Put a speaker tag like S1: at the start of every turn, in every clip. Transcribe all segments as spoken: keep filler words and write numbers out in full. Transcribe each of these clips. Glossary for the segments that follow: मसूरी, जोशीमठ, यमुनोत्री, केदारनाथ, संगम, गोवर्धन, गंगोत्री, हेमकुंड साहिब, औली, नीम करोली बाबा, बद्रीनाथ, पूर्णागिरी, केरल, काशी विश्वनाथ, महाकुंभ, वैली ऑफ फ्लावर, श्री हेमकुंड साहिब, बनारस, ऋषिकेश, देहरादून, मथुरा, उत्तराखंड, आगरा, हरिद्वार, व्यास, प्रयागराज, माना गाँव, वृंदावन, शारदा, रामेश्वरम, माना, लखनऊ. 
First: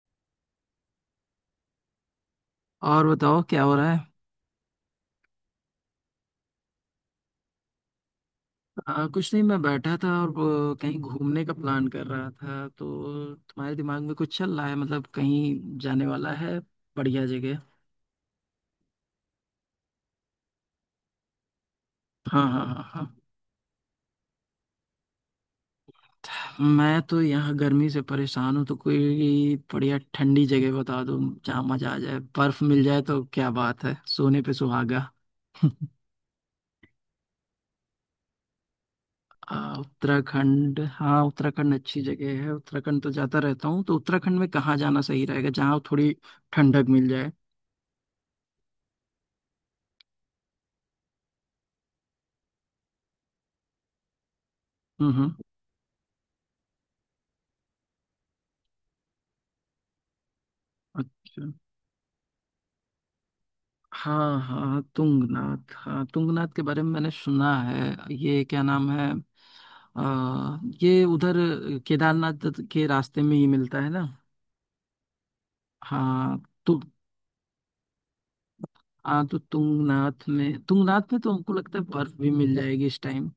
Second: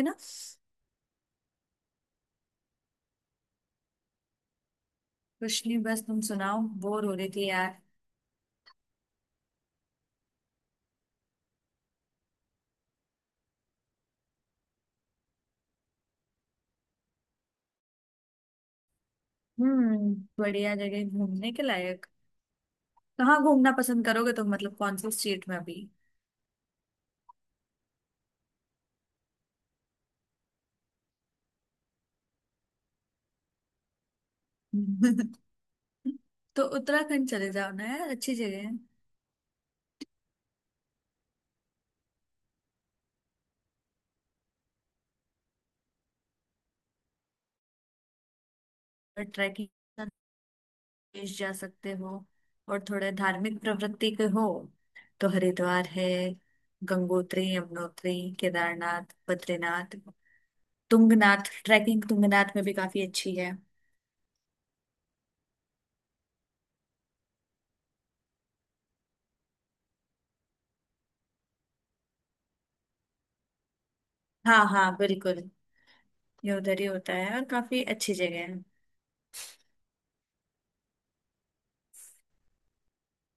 S1: है ना।
S2: और बताओ क्या हो रहा है।
S1: कुछ नहीं, बस तुम सुनाओ। बोर हो रही थी यार।
S2: आ, कुछ नहीं, मैं बैठा था और वो कहीं घूमने का प्लान कर रहा था। तो तुम्हारे दिमाग में कुछ चल रहा है, मतलब कहीं जाने वाला है बढ़िया जगह।
S1: हम्म, बढ़िया जगह घूमने के लायक।
S2: हाँ हाँ हाँ हाँ।
S1: कहाँ घूमना पसंद करोगे तुम, मतलब कौन से स्टेट में अभी?
S2: मैं तो यहाँ गर्मी से परेशान हूँ तो कोई बढ़िया ठंडी जगह बता दो। जहाँ मजा आ जाए, बर्फ मिल जाए तो क्या बात है, सोने पे सुहागा।
S1: तो उत्तराखंड चले जाओ ना यार, अच्छी जगह है।
S2: आ, उत्तराखंड, हाँ। उत्तराखंड अच्छी जगह है। उत्तराखंड तो जाता रहता हूँ। तो उत्तराखंड में कहाँ जाना सही रहेगा, जहाँ थोड़ी ठंडक मिल जाए।
S1: और ट्रैकिंग देश जा सकते हो। और थोड़े धार्मिक प्रवृत्ति के हो
S2: हम्म
S1: तो
S2: हम्म।
S1: हरिद्वार है, गंगोत्री यमुनोत्री, केदारनाथ बद्रीनाथ, तुंगनाथ।
S2: अच्छा।
S1: ट्रैकिंग तुंगनाथ में भी काफी अच्छी है।
S2: हाँ हाँ तुंगनाथ, हाँ तुंगनाथ के बारे में मैंने सुना है। ये क्या नाम है? आ, ये उधर केदारनाथ के रास्ते में ही मिलता है ना?
S1: हाँ हाँ बिल्कुल,
S2: हाँ
S1: ये
S2: तो।
S1: उधर ही होता है और काफी अच्छी जगह है।
S2: हाँ तो तुंगनाथ में, तुंगनाथ में तो हमको लगता है बर्फ भी मिल जाएगी इस टाइम।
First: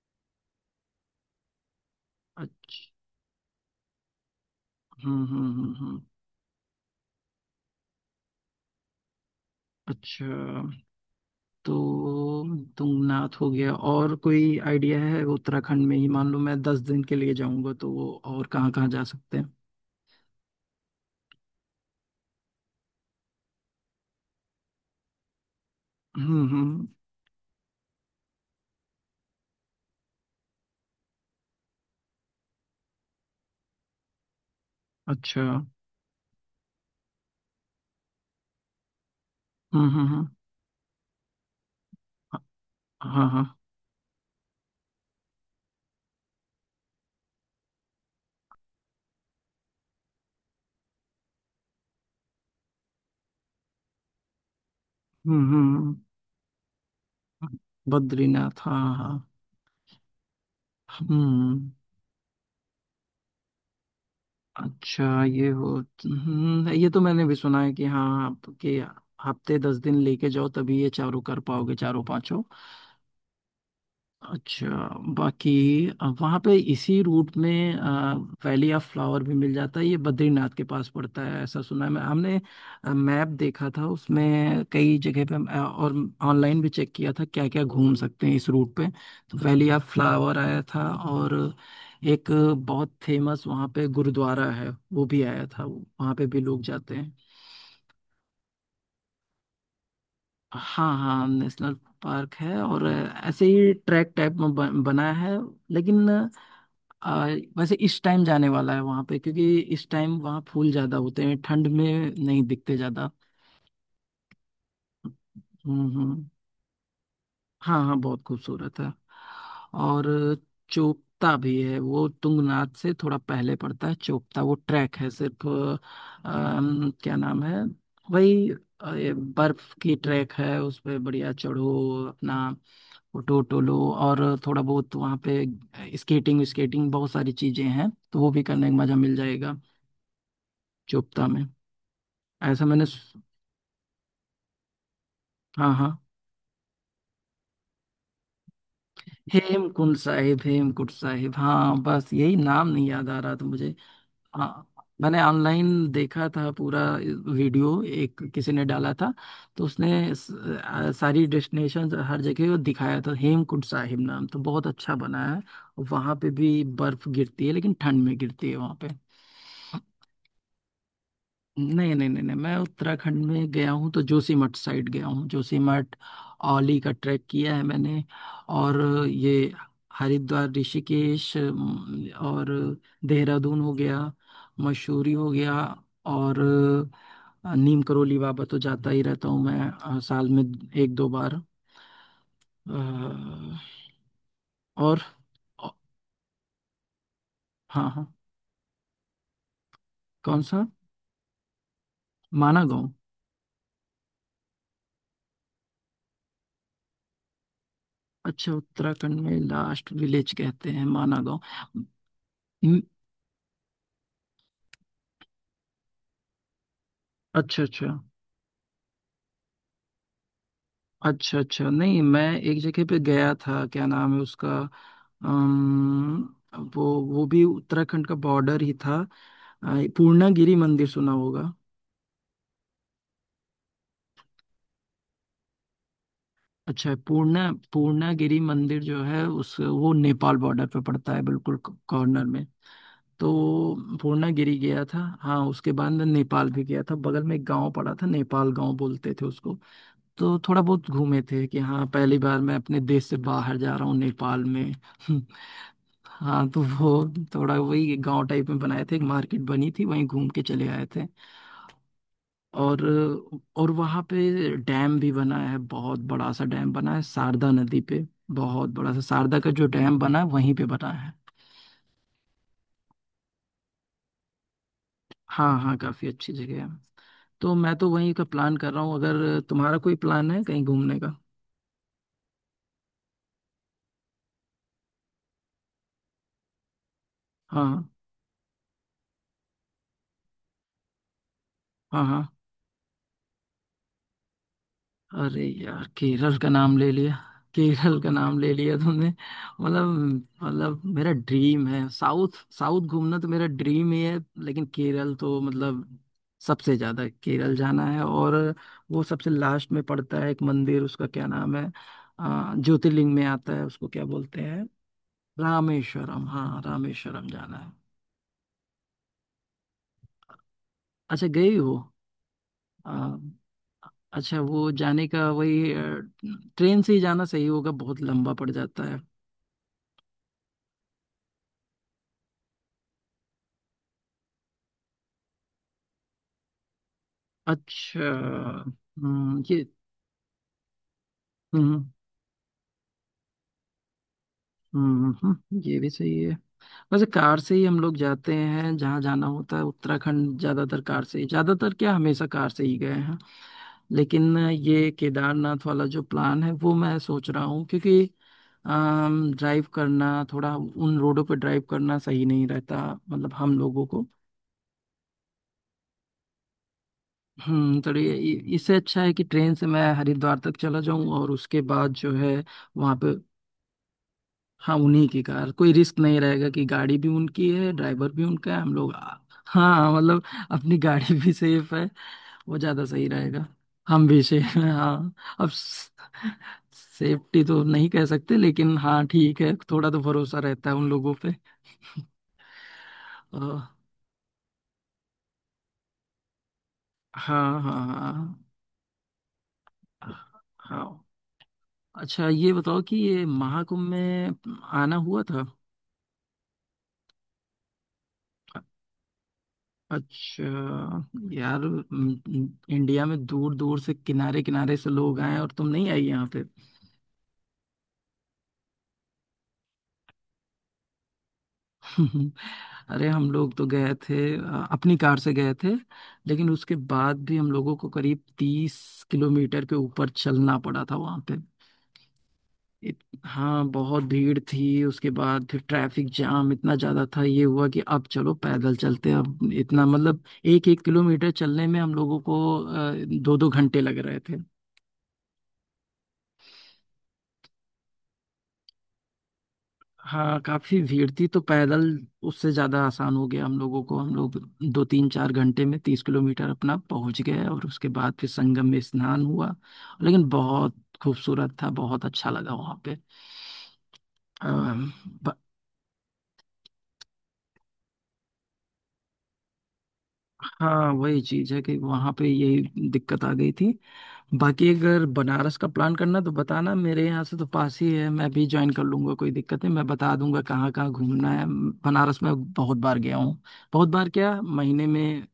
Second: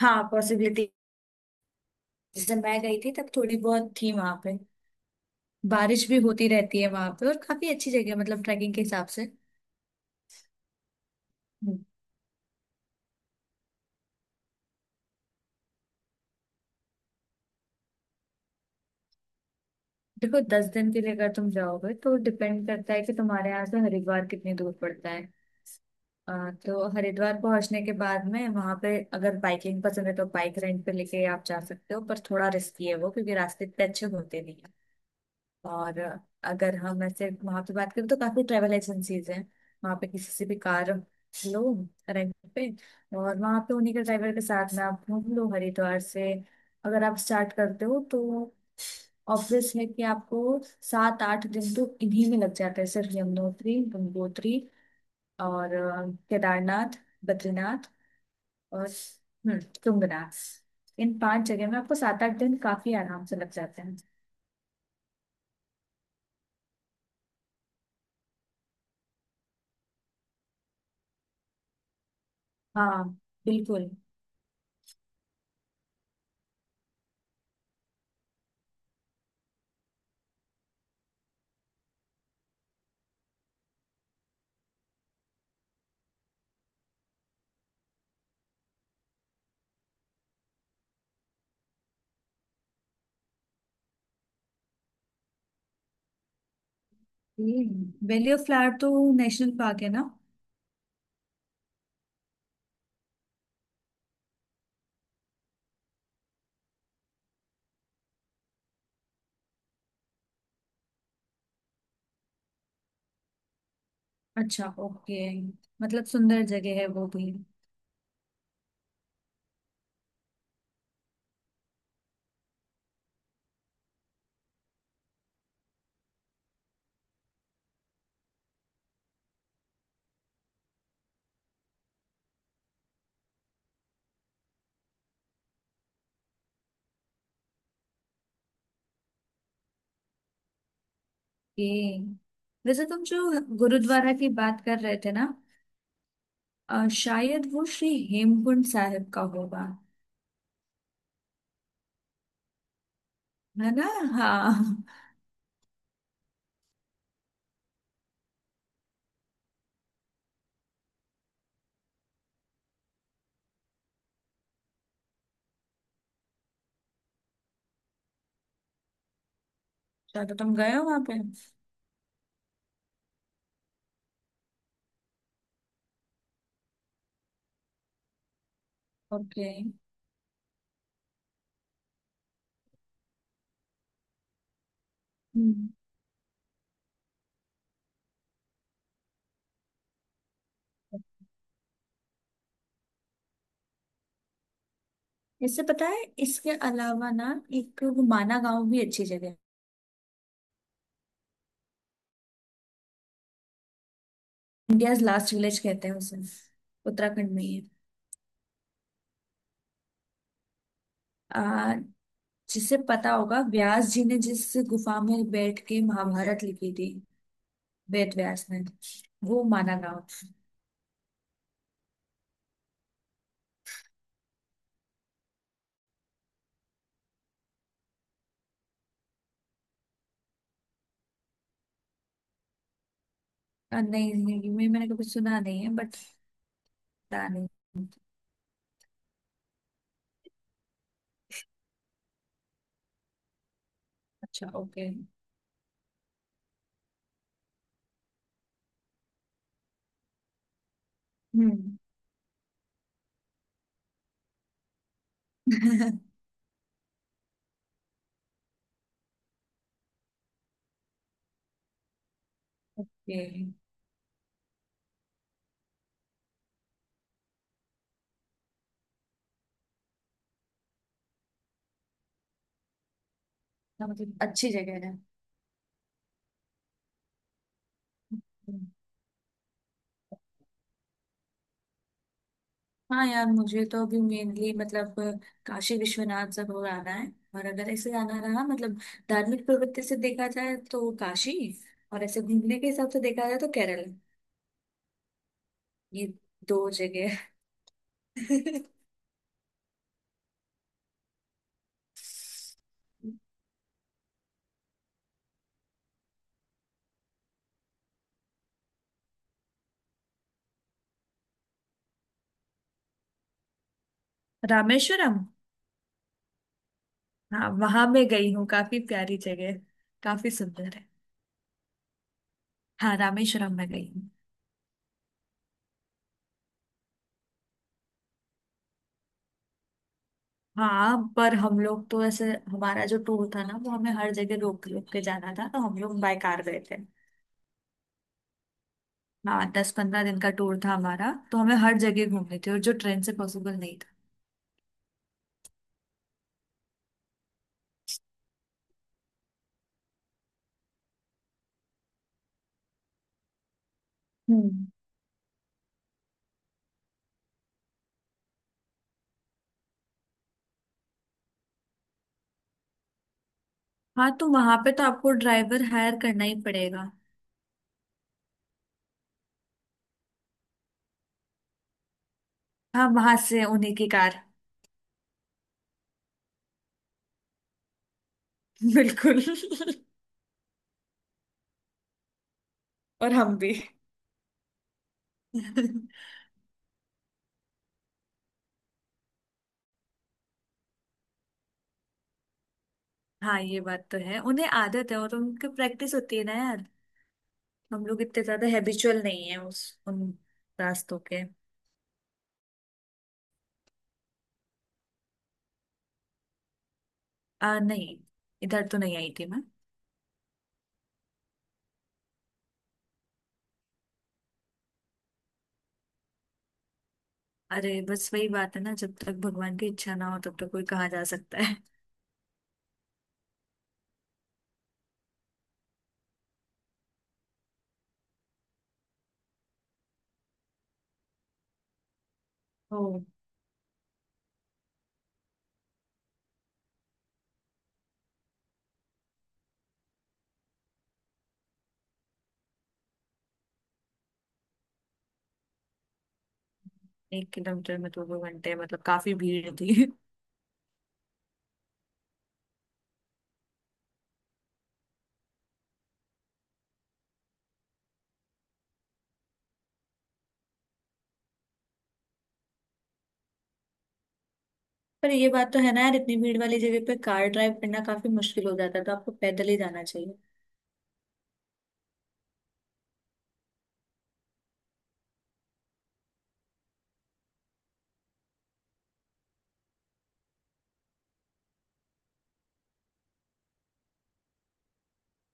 S1: हाँ, पॉसिबिलिटी। जैसे मैं
S2: अच्छा।
S1: गई थी तब थोड़ी बहुत थी वहां पे।
S2: हम्म हम्म हम्म हम्म।
S1: बारिश भी होती रहती है वहां पे, और काफी अच्छी जगह है मतलब ट्रैकिंग के हिसाब से।
S2: अच्छा।
S1: हम्म।
S2: तो तुंगनाथ हो गया, और कोई आइडिया है उत्तराखंड में ही? मान लो मैं दस दिन के लिए जाऊंगा तो वो और कहाँ कहाँ जा सकते हैं।
S1: देखो, दस दिन के लिए अगर तुम जाओगे तो डिपेंड करता है कि तुम्हारे यहाँ से हरिद्वार कितनी दूर पड़ता है। अ,
S2: हम्म
S1: तो
S2: हम्म।
S1: हरिद्वार पहुंचने के बाद में वहां पे अगर बाइकिंग पसंद है तो बाइक रेंट पे लेके आप जा सकते हो, पर थोड़ा रिस्की है वो, क्योंकि रास्ते इतने अच्छे होते नहीं।
S2: अच्छा।
S1: और अगर हम ऐसे वहां पे बात करें तो काफी ट्रेवल एजेंसीज हैं।
S2: हाँ
S1: वहां
S2: हाँ
S1: पे
S2: हाँ
S1: किसी से भी कार लो रेंट पे,
S2: हाँ
S1: और
S2: हाँ।
S1: वहां पे उन्हीं के ड्राइवर के साथ में आप घूम लो। हरिद्वार से अगर आप स्टार्ट करते हो तो ऑब्वियस है कि आपको सात आठ दिन तो इन्हीं में लग जाता है, सिर्फ यमुनोत्री गंगोत्री
S2: हम्म
S1: और
S2: हम्म,
S1: अ, केदारनाथ
S2: हम्म।
S1: बद्रीनाथ
S2: बद्रीनाथ, हाँ
S1: और
S2: हाँ।
S1: हम्म तुंगनाथ। इन पांच जगह
S2: हम्म।
S1: में आपको सात आठ दिन काफी आराम से लग जाते हैं।
S2: अच्छा ये हो। हम्म, ये तो मैंने भी सुना है कि हाँ आपके हफ्ते दस दिन लेके जाओ तभी ये चारों कर पाओगे, चारों पांचों।
S1: हाँ बिल्कुल।
S2: अच्छा। बाकी वहां पे इसी रूट में अ, वैली ऑफ फ्लावर भी मिल जाता है, ये बद्रीनाथ के पास पड़ता है ऐसा सुना है। मैं हमने मैप देखा था उसमें कई जगह पे, अ, और ऑनलाइन भी चेक किया था क्या क्या घूम सकते हैं इस रूट पे। तो वैली ऑफ फ्लावर आया था, और एक बहुत फेमस वहाँ पे गुरुद्वारा है, वो भी आया था, वहाँ पे भी लोग जाते हैं।
S1: वैली ऑफ फ्लावर तो नेशनल पार्क है ना।
S2: हाँ हाँ नेशनल पार्क है, और ऐसे ही ट्रैक टाइप में बन, बना है। लेकिन आ, वैसे इस टाइम जाने वाला है वहां पे, क्योंकि इस टाइम वहां फूल ज्यादा होते हैं, ठंड में नहीं दिखते ज्यादा।
S1: अच्छा ओके,
S2: हम्म
S1: मतलब
S2: हम्म।
S1: सुंदर जगह है वो भी।
S2: हाँ हाँ बहुत खूबसूरत है। और चोपता भी है, वो तुंगनाथ से थोड़ा पहले पड़ता है, चोपता। वो ट्रैक है सिर्फ, अम, क्या नाम है वही, अ, ये बर्फ की ट्रैक है, उस पे बढ़िया चढ़ो, अपना फोटो वोटो लो। और थोड़ा बहुत वहाँ पे स्केटिंग स्केटिंग बहुत सारी चीजें हैं तो वो भी करने का मजा मिल जाएगा चुपता में।
S1: ओके।
S2: ऐसा
S1: वैसे
S2: मैंने
S1: तुम
S2: सु-
S1: जो गुरुद्वारा की बात कर रहे थे ना,
S2: हाँ हाँ
S1: अ, शायद वो श्री हेमकुंड साहिब का होगा।
S2: हेमकुंड साहिब, हेमकुंड साहिब, हाँ बस यही नाम नहीं याद आ रहा था
S1: है
S2: मुझे।
S1: ना।
S2: हाँ
S1: हाँ।
S2: मैंने ऑनलाइन देखा था पूरा वीडियो, एक किसी ने डाला था। तो उसने स- आ, सारी डेस्टिनेशन हर जगह वो दिखाया था। हेमकुंड साहिब नाम तो बहुत अच्छा बना है। वहां पे भी बर्फ गिरती है लेकिन ठंड में गिरती है वहां पे।
S1: शायद तुम गए हो वहां पे।
S2: नहीं नहीं नहीं नहीं, मैं उत्तराखंड में गया हूँ तो जोशीमठ साइड गया हूँ, जोशीमठ। औली का ट्रैक किया है मैंने। और ये
S1: ओके।
S2: हरिद्वार, ऋषिकेश, अम, और देहरादून हो गया, मसूरी हो गया।
S1: हम्म
S2: और अ, नीम करोली बाबा तो जाता ही रहता हूँ मैं, अ, साल में एक दो बार। अ, और
S1: इससे
S2: अ,
S1: पता है इसके अलावा ना एक
S2: हाँ हाँ।
S1: माना गांव भी अच्छी जगह है।
S2: कौन सा, माना गाँव?
S1: इंडियाज लास्ट विलेज कहते हैं उसे, उत्तराखंड में ही
S2: अच्छा उत्तराखंड में लास्ट विलेज कहते हैं माना गाँव।
S1: है। जिससे
S2: हम्म,
S1: पता होगा, व्यास जी ने जिस गुफा में बैठ के महाभारत लिखी थी,
S2: अच्छा अच्छा।
S1: वेद व्यास ने, वो माना ना हो।
S2: अच्छा अच्छा, नहीं मैं एक जगह पे गया था, क्या नाम है उसका, अम, वो वो भी उत्तराखंड का बॉर्डर ही था। अ, पूर्णागिरी मंदिर सुना होगा।
S1: अ, नहीं नहीं, मैं मैंने कभी सुना नहीं है बट,
S2: अच्छा
S1: पता नहीं।
S2: पूर्णा पूर्णागिरी मंदिर जो है, उस वो नेपाल बॉर्डर पे पड़ता है, बिल्कुल कॉर्नर में। तो
S1: अच्छा
S2: पूर्णागिरी गया
S1: ओके।
S2: था हाँ, उसके बाद मैं नेपाल भी गया था, बगल में एक गांव पड़ा था, नेपाल गांव बोलते थे उसको। तो थोड़ा बहुत घूमे थे कि
S1: हम्म।
S2: हाँ पहली बार मैं अपने देश से बाहर जा रहा हूँ नेपाल में। हाँ तो वो थोड़ा वही गांव टाइप में बनाए थे, एक मार्केट बनी थी, वहीं घूम के चले आए थे। और
S1: ये
S2: और वहाँ पे डैम भी बना है, बहुत बड़ा सा डैम बना है शारदा नदी पे। बहुत बड़ा सा शारदा का जो डैम बना है वहीं पे बना है।
S1: हाँ, मतलब अच्छी जगह है।
S2: हाँ हाँ काफी अच्छी जगह है। तो मैं तो वहीं का प्लान
S1: हम्म।
S2: कर रहा हूँ, अगर तुम्हारा कोई प्लान है कहीं घूमने का।
S1: हाँ यार, मुझे तो अभी मेनली मतलब काशी विश्वनाथ सब हो आना है। और अगर
S2: हाँ
S1: ऐसे आना रहा, मतलब धार्मिक प्रवृत्ति से देखा जाए तो काशी,
S2: हाँ
S1: और ऐसे
S2: हाँ।
S1: घूमने के हिसाब से देखा जाए तो केरल।
S2: अरे यार
S1: ये
S2: केरल का
S1: दो
S2: नाम ले लिया।
S1: जगह।
S2: केरल का नाम ले लिया तुमने। मतलब मतलब मेरा ड्रीम है, साउथ साउथ घूमना तो मेरा ड्रीम ही है। लेकिन केरल तो मतलब सबसे ज्यादा केरल जाना है। और वो सबसे लास्ट में पड़ता है, एक मंदिर उसका क्या नाम है, अ, ज्योतिर्लिंग में आता है, उसको क्या बोलते हैं?
S1: रामेश्वरम।
S2: रामेश्वरम, हाँ रामेश्वरम
S1: हाँ
S2: जाना है।
S1: वहां मैं गई हूँ, काफी प्यारी जगह है, काफी सुंदर है।
S2: अच्छा गई हो? अ,
S1: हाँ रामेश्वरम में गई हूँ।
S2: अच्छा वो जाने का वही, अ, ट्रेन से ही जाना सही होगा, बहुत लंबा पड़ जाता है।
S1: हाँ, पर हम लोग तो ऐसे, हमारा जो टूर था ना वो हमें हर जगह रोक रोक के जाना था, तो हम लोग बाय कार गए थे।
S2: अच्छा। हम्म,
S1: हाँ,
S2: ये।
S1: दस पंद्रह दिन का टूर था हमारा, तो हमें हर
S2: हम्म
S1: जगह घूमने थे और जो ट्रेन से पॉसिबल नहीं था।
S2: हम्म हम्म, ये भी सही है। वैसे कार से ही हम लोग जाते हैं जहाँ जाना होता है, उत्तराखंड ज्यादातर कार से ही, ज्यादातर क्या, हमेशा कार से ही गए हैं। लेकिन
S1: हम्म।
S2: ये केदारनाथ वाला जो प्लान है वो मैं सोच रहा हूँ, क्योंकि ड्राइव करना थोड़ा, उन रोडों पर ड्राइव करना सही नहीं रहता, मतलब हम लोगों को।
S1: हाँ तो वहां पे तो आपको ड्राइवर हायर करना ही पड़ेगा।
S2: हम्म, तो ये ये- इससे अच्छा है कि ट्रेन से मैं हरिद्वार तक चला जाऊं और उसके बाद जो है,
S1: हाँ,
S2: वहां पे।
S1: वहां से उन्हीं की कार।
S2: हाँ उन्हीं की कार, कोई रिस्क नहीं रहेगा कि गाड़ी भी उनकी है, ड्राइवर भी उनका है, हम लोग आ-
S1: बिल्कुल।
S2: हाँ मतलब अपनी गाड़ी भी सेफ है, वो ज्यादा सही
S1: और हम
S2: रहेगा।
S1: भी।
S2: हम भी सेफ हैं हाँ। अब सेफ्टी तो नहीं कह सकते लेकिन हाँ ठीक है, थोड़ा तो भरोसा रहता है उन लोगों पे।
S1: हाँ
S2: अ,
S1: ये बात तो है, उन्हें आदत है और उनकी प्रैक्टिस होती है ना यार।
S2: हाँ हाँ
S1: हम लोग इतने
S2: हाँ
S1: ज्यादा हैबिचुअल नहीं है उस, उन रास्तों
S2: हाँ।
S1: के।
S2: अच्छा ये बताओ कि ये महाकुंभ में आना हुआ था?
S1: आ नहीं, इधर तो नहीं आई थी मैं।
S2: अच्छा यार, म- म- इंडिया में दूर दूर से, किनारे किनारे से लोग आए हैं, और तुम नहीं आई यहाँ पे।
S1: अरे बस वही बात है ना, जब तक भगवान की इच्छा ना हो तब तक कोई कहाँ जा सकता है।
S2: अरे हम लोग तो गए थे, अ, अपनी कार से गए थे। लेकिन उसके बाद भी हम लोगों को करीब तीस किलोमीटर के ऊपर चलना पड़ा था वहाँ पे। इत,
S1: ओ।
S2: हाँ बहुत भीड़ थी, उसके बाद फिर ट्रैफिक जाम इतना ज्यादा था, ये हुआ कि अब चलो पैदल चलते हैं। अब इतना मतलब, एक एक किलोमीटर चलने में हम लोगों को दो दो घंटे लग रहे थे।
S1: एक किलोमीटर में तो दो घंटे, मतलब काफी भीड़ थी।
S2: हाँ काफी भीड़ थी तो पैदल उससे ज्यादा आसान हो गया हम लोगों को। हम लोग दो तीन चार घंटे में तीस किलोमीटर अपना पहुंच गए, और उसके बाद फिर संगम में स्नान हुआ। लेकिन बहुत खूबसूरत था, बहुत अच्छा लगा वहां पे। अम,
S1: पर ये
S2: ब-
S1: बात तो है ना यार, इतनी भीड़ वाली जगह पे कार ड्राइव करना काफी मुश्किल हो जाता है, तो आपको पैदल ही जाना चाहिए।
S2: हाँ वही चीज है कि वहां पे यही दिक्कत आ गई थी। बाकी अगर बनारस का प्लान करना तो बताना, मेरे यहाँ से तो पास ही है, मैं भी ज्वाइन कर लूंगा, कोई दिक्कत नहीं। मैं बता दूंगा कहाँ कहाँ घूमना है। बनारस में बहुत बार गया हूँ, बहुत बार क्या, महीने में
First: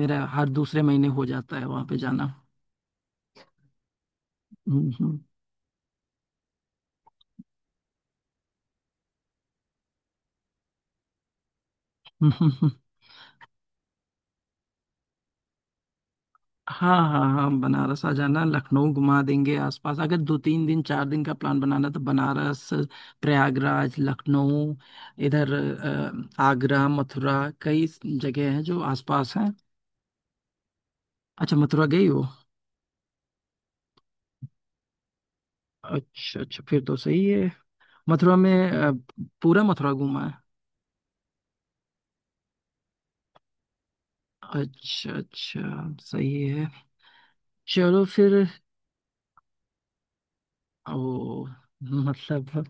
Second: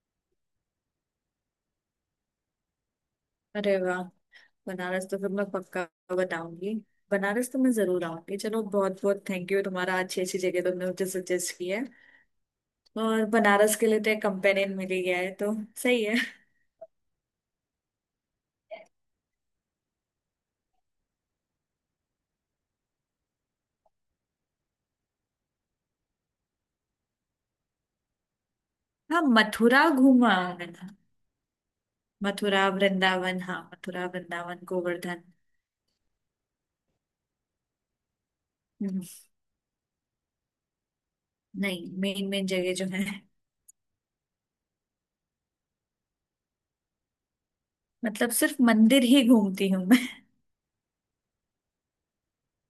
S2: मेरा हर दूसरे महीने हो जाता है वहाँ पे जाना।
S1: अरे वाह,
S2: हम्म,
S1: बनारस तो
S2: हम्म,
S1: फिर मैं पक्का बताऊंगी। बनारस तो मैं जरूर आऊंगी। चलो बहुत बहुत थैंक यू तुम्हारा, अच्छी अच्छी जगह तुमने मुझे सजेस्ट की है।
S2: हम्म, हम्म।
S1: और बनारस के लिए तो एक कंपेनियन मिल ही गया है, तो सही है।
S2: हाँ हाँ हाँ, बनारस आ जाना, लखनऊ घुमा देंगे आसपास। अगर दो तीन दिन चार दिन का प्लान बनाना तो बनारस, प्रयागराज, लखनऊ इधर, अ, आगरा, मथुरा, कई जगह हैं जो
S1: हाँ
S2: आसपास हैं।
S1: मथुरा घूमा हूं मैंने।
S2: अच्छा मथुरा गई हो?
S1: मथुरा वृंदावन हाँ, मथुरा वृंदावन गोवर्धन।
S2: अच्छा अच्छा फिर तो सही है। मथुरा में अ,
S1: हम्म,
S2: पूरा मथुरा घूमा है।
S1: नहीं, मेन मेन जगह जो है।
S2: अच्छा अच्छा सही है, चलो
S1: मतलब
S2: फिर।
S1: सिर्फ मंदिर ही घूमती हूँ मैं।
S2: ओ। मतलब,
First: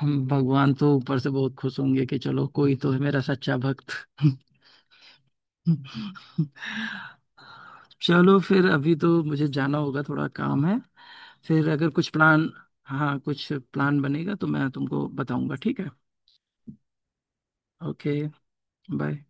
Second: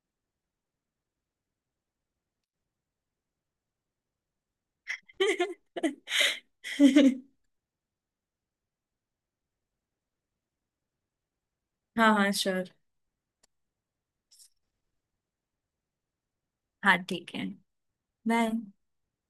S2: हम भगवान तो ऊपर से बहुत खुश होंगे कि चलो कोई तो है मेरा सच्चा भक्त। चलो फिर अभी तो मुझे जाना होगा, थोड़ा काम है। फिर अगर कुछ
S1: हाँ हाँ
S2: प्लान।
S1: श्योर।
S2: हाँ कुछ प्लान बनेगा तो मैं तुमको बताऊंगा, ठीक है?
S1: हाँ ठीक है।
S2: ओके।
S1: बाय।
S2: बाय।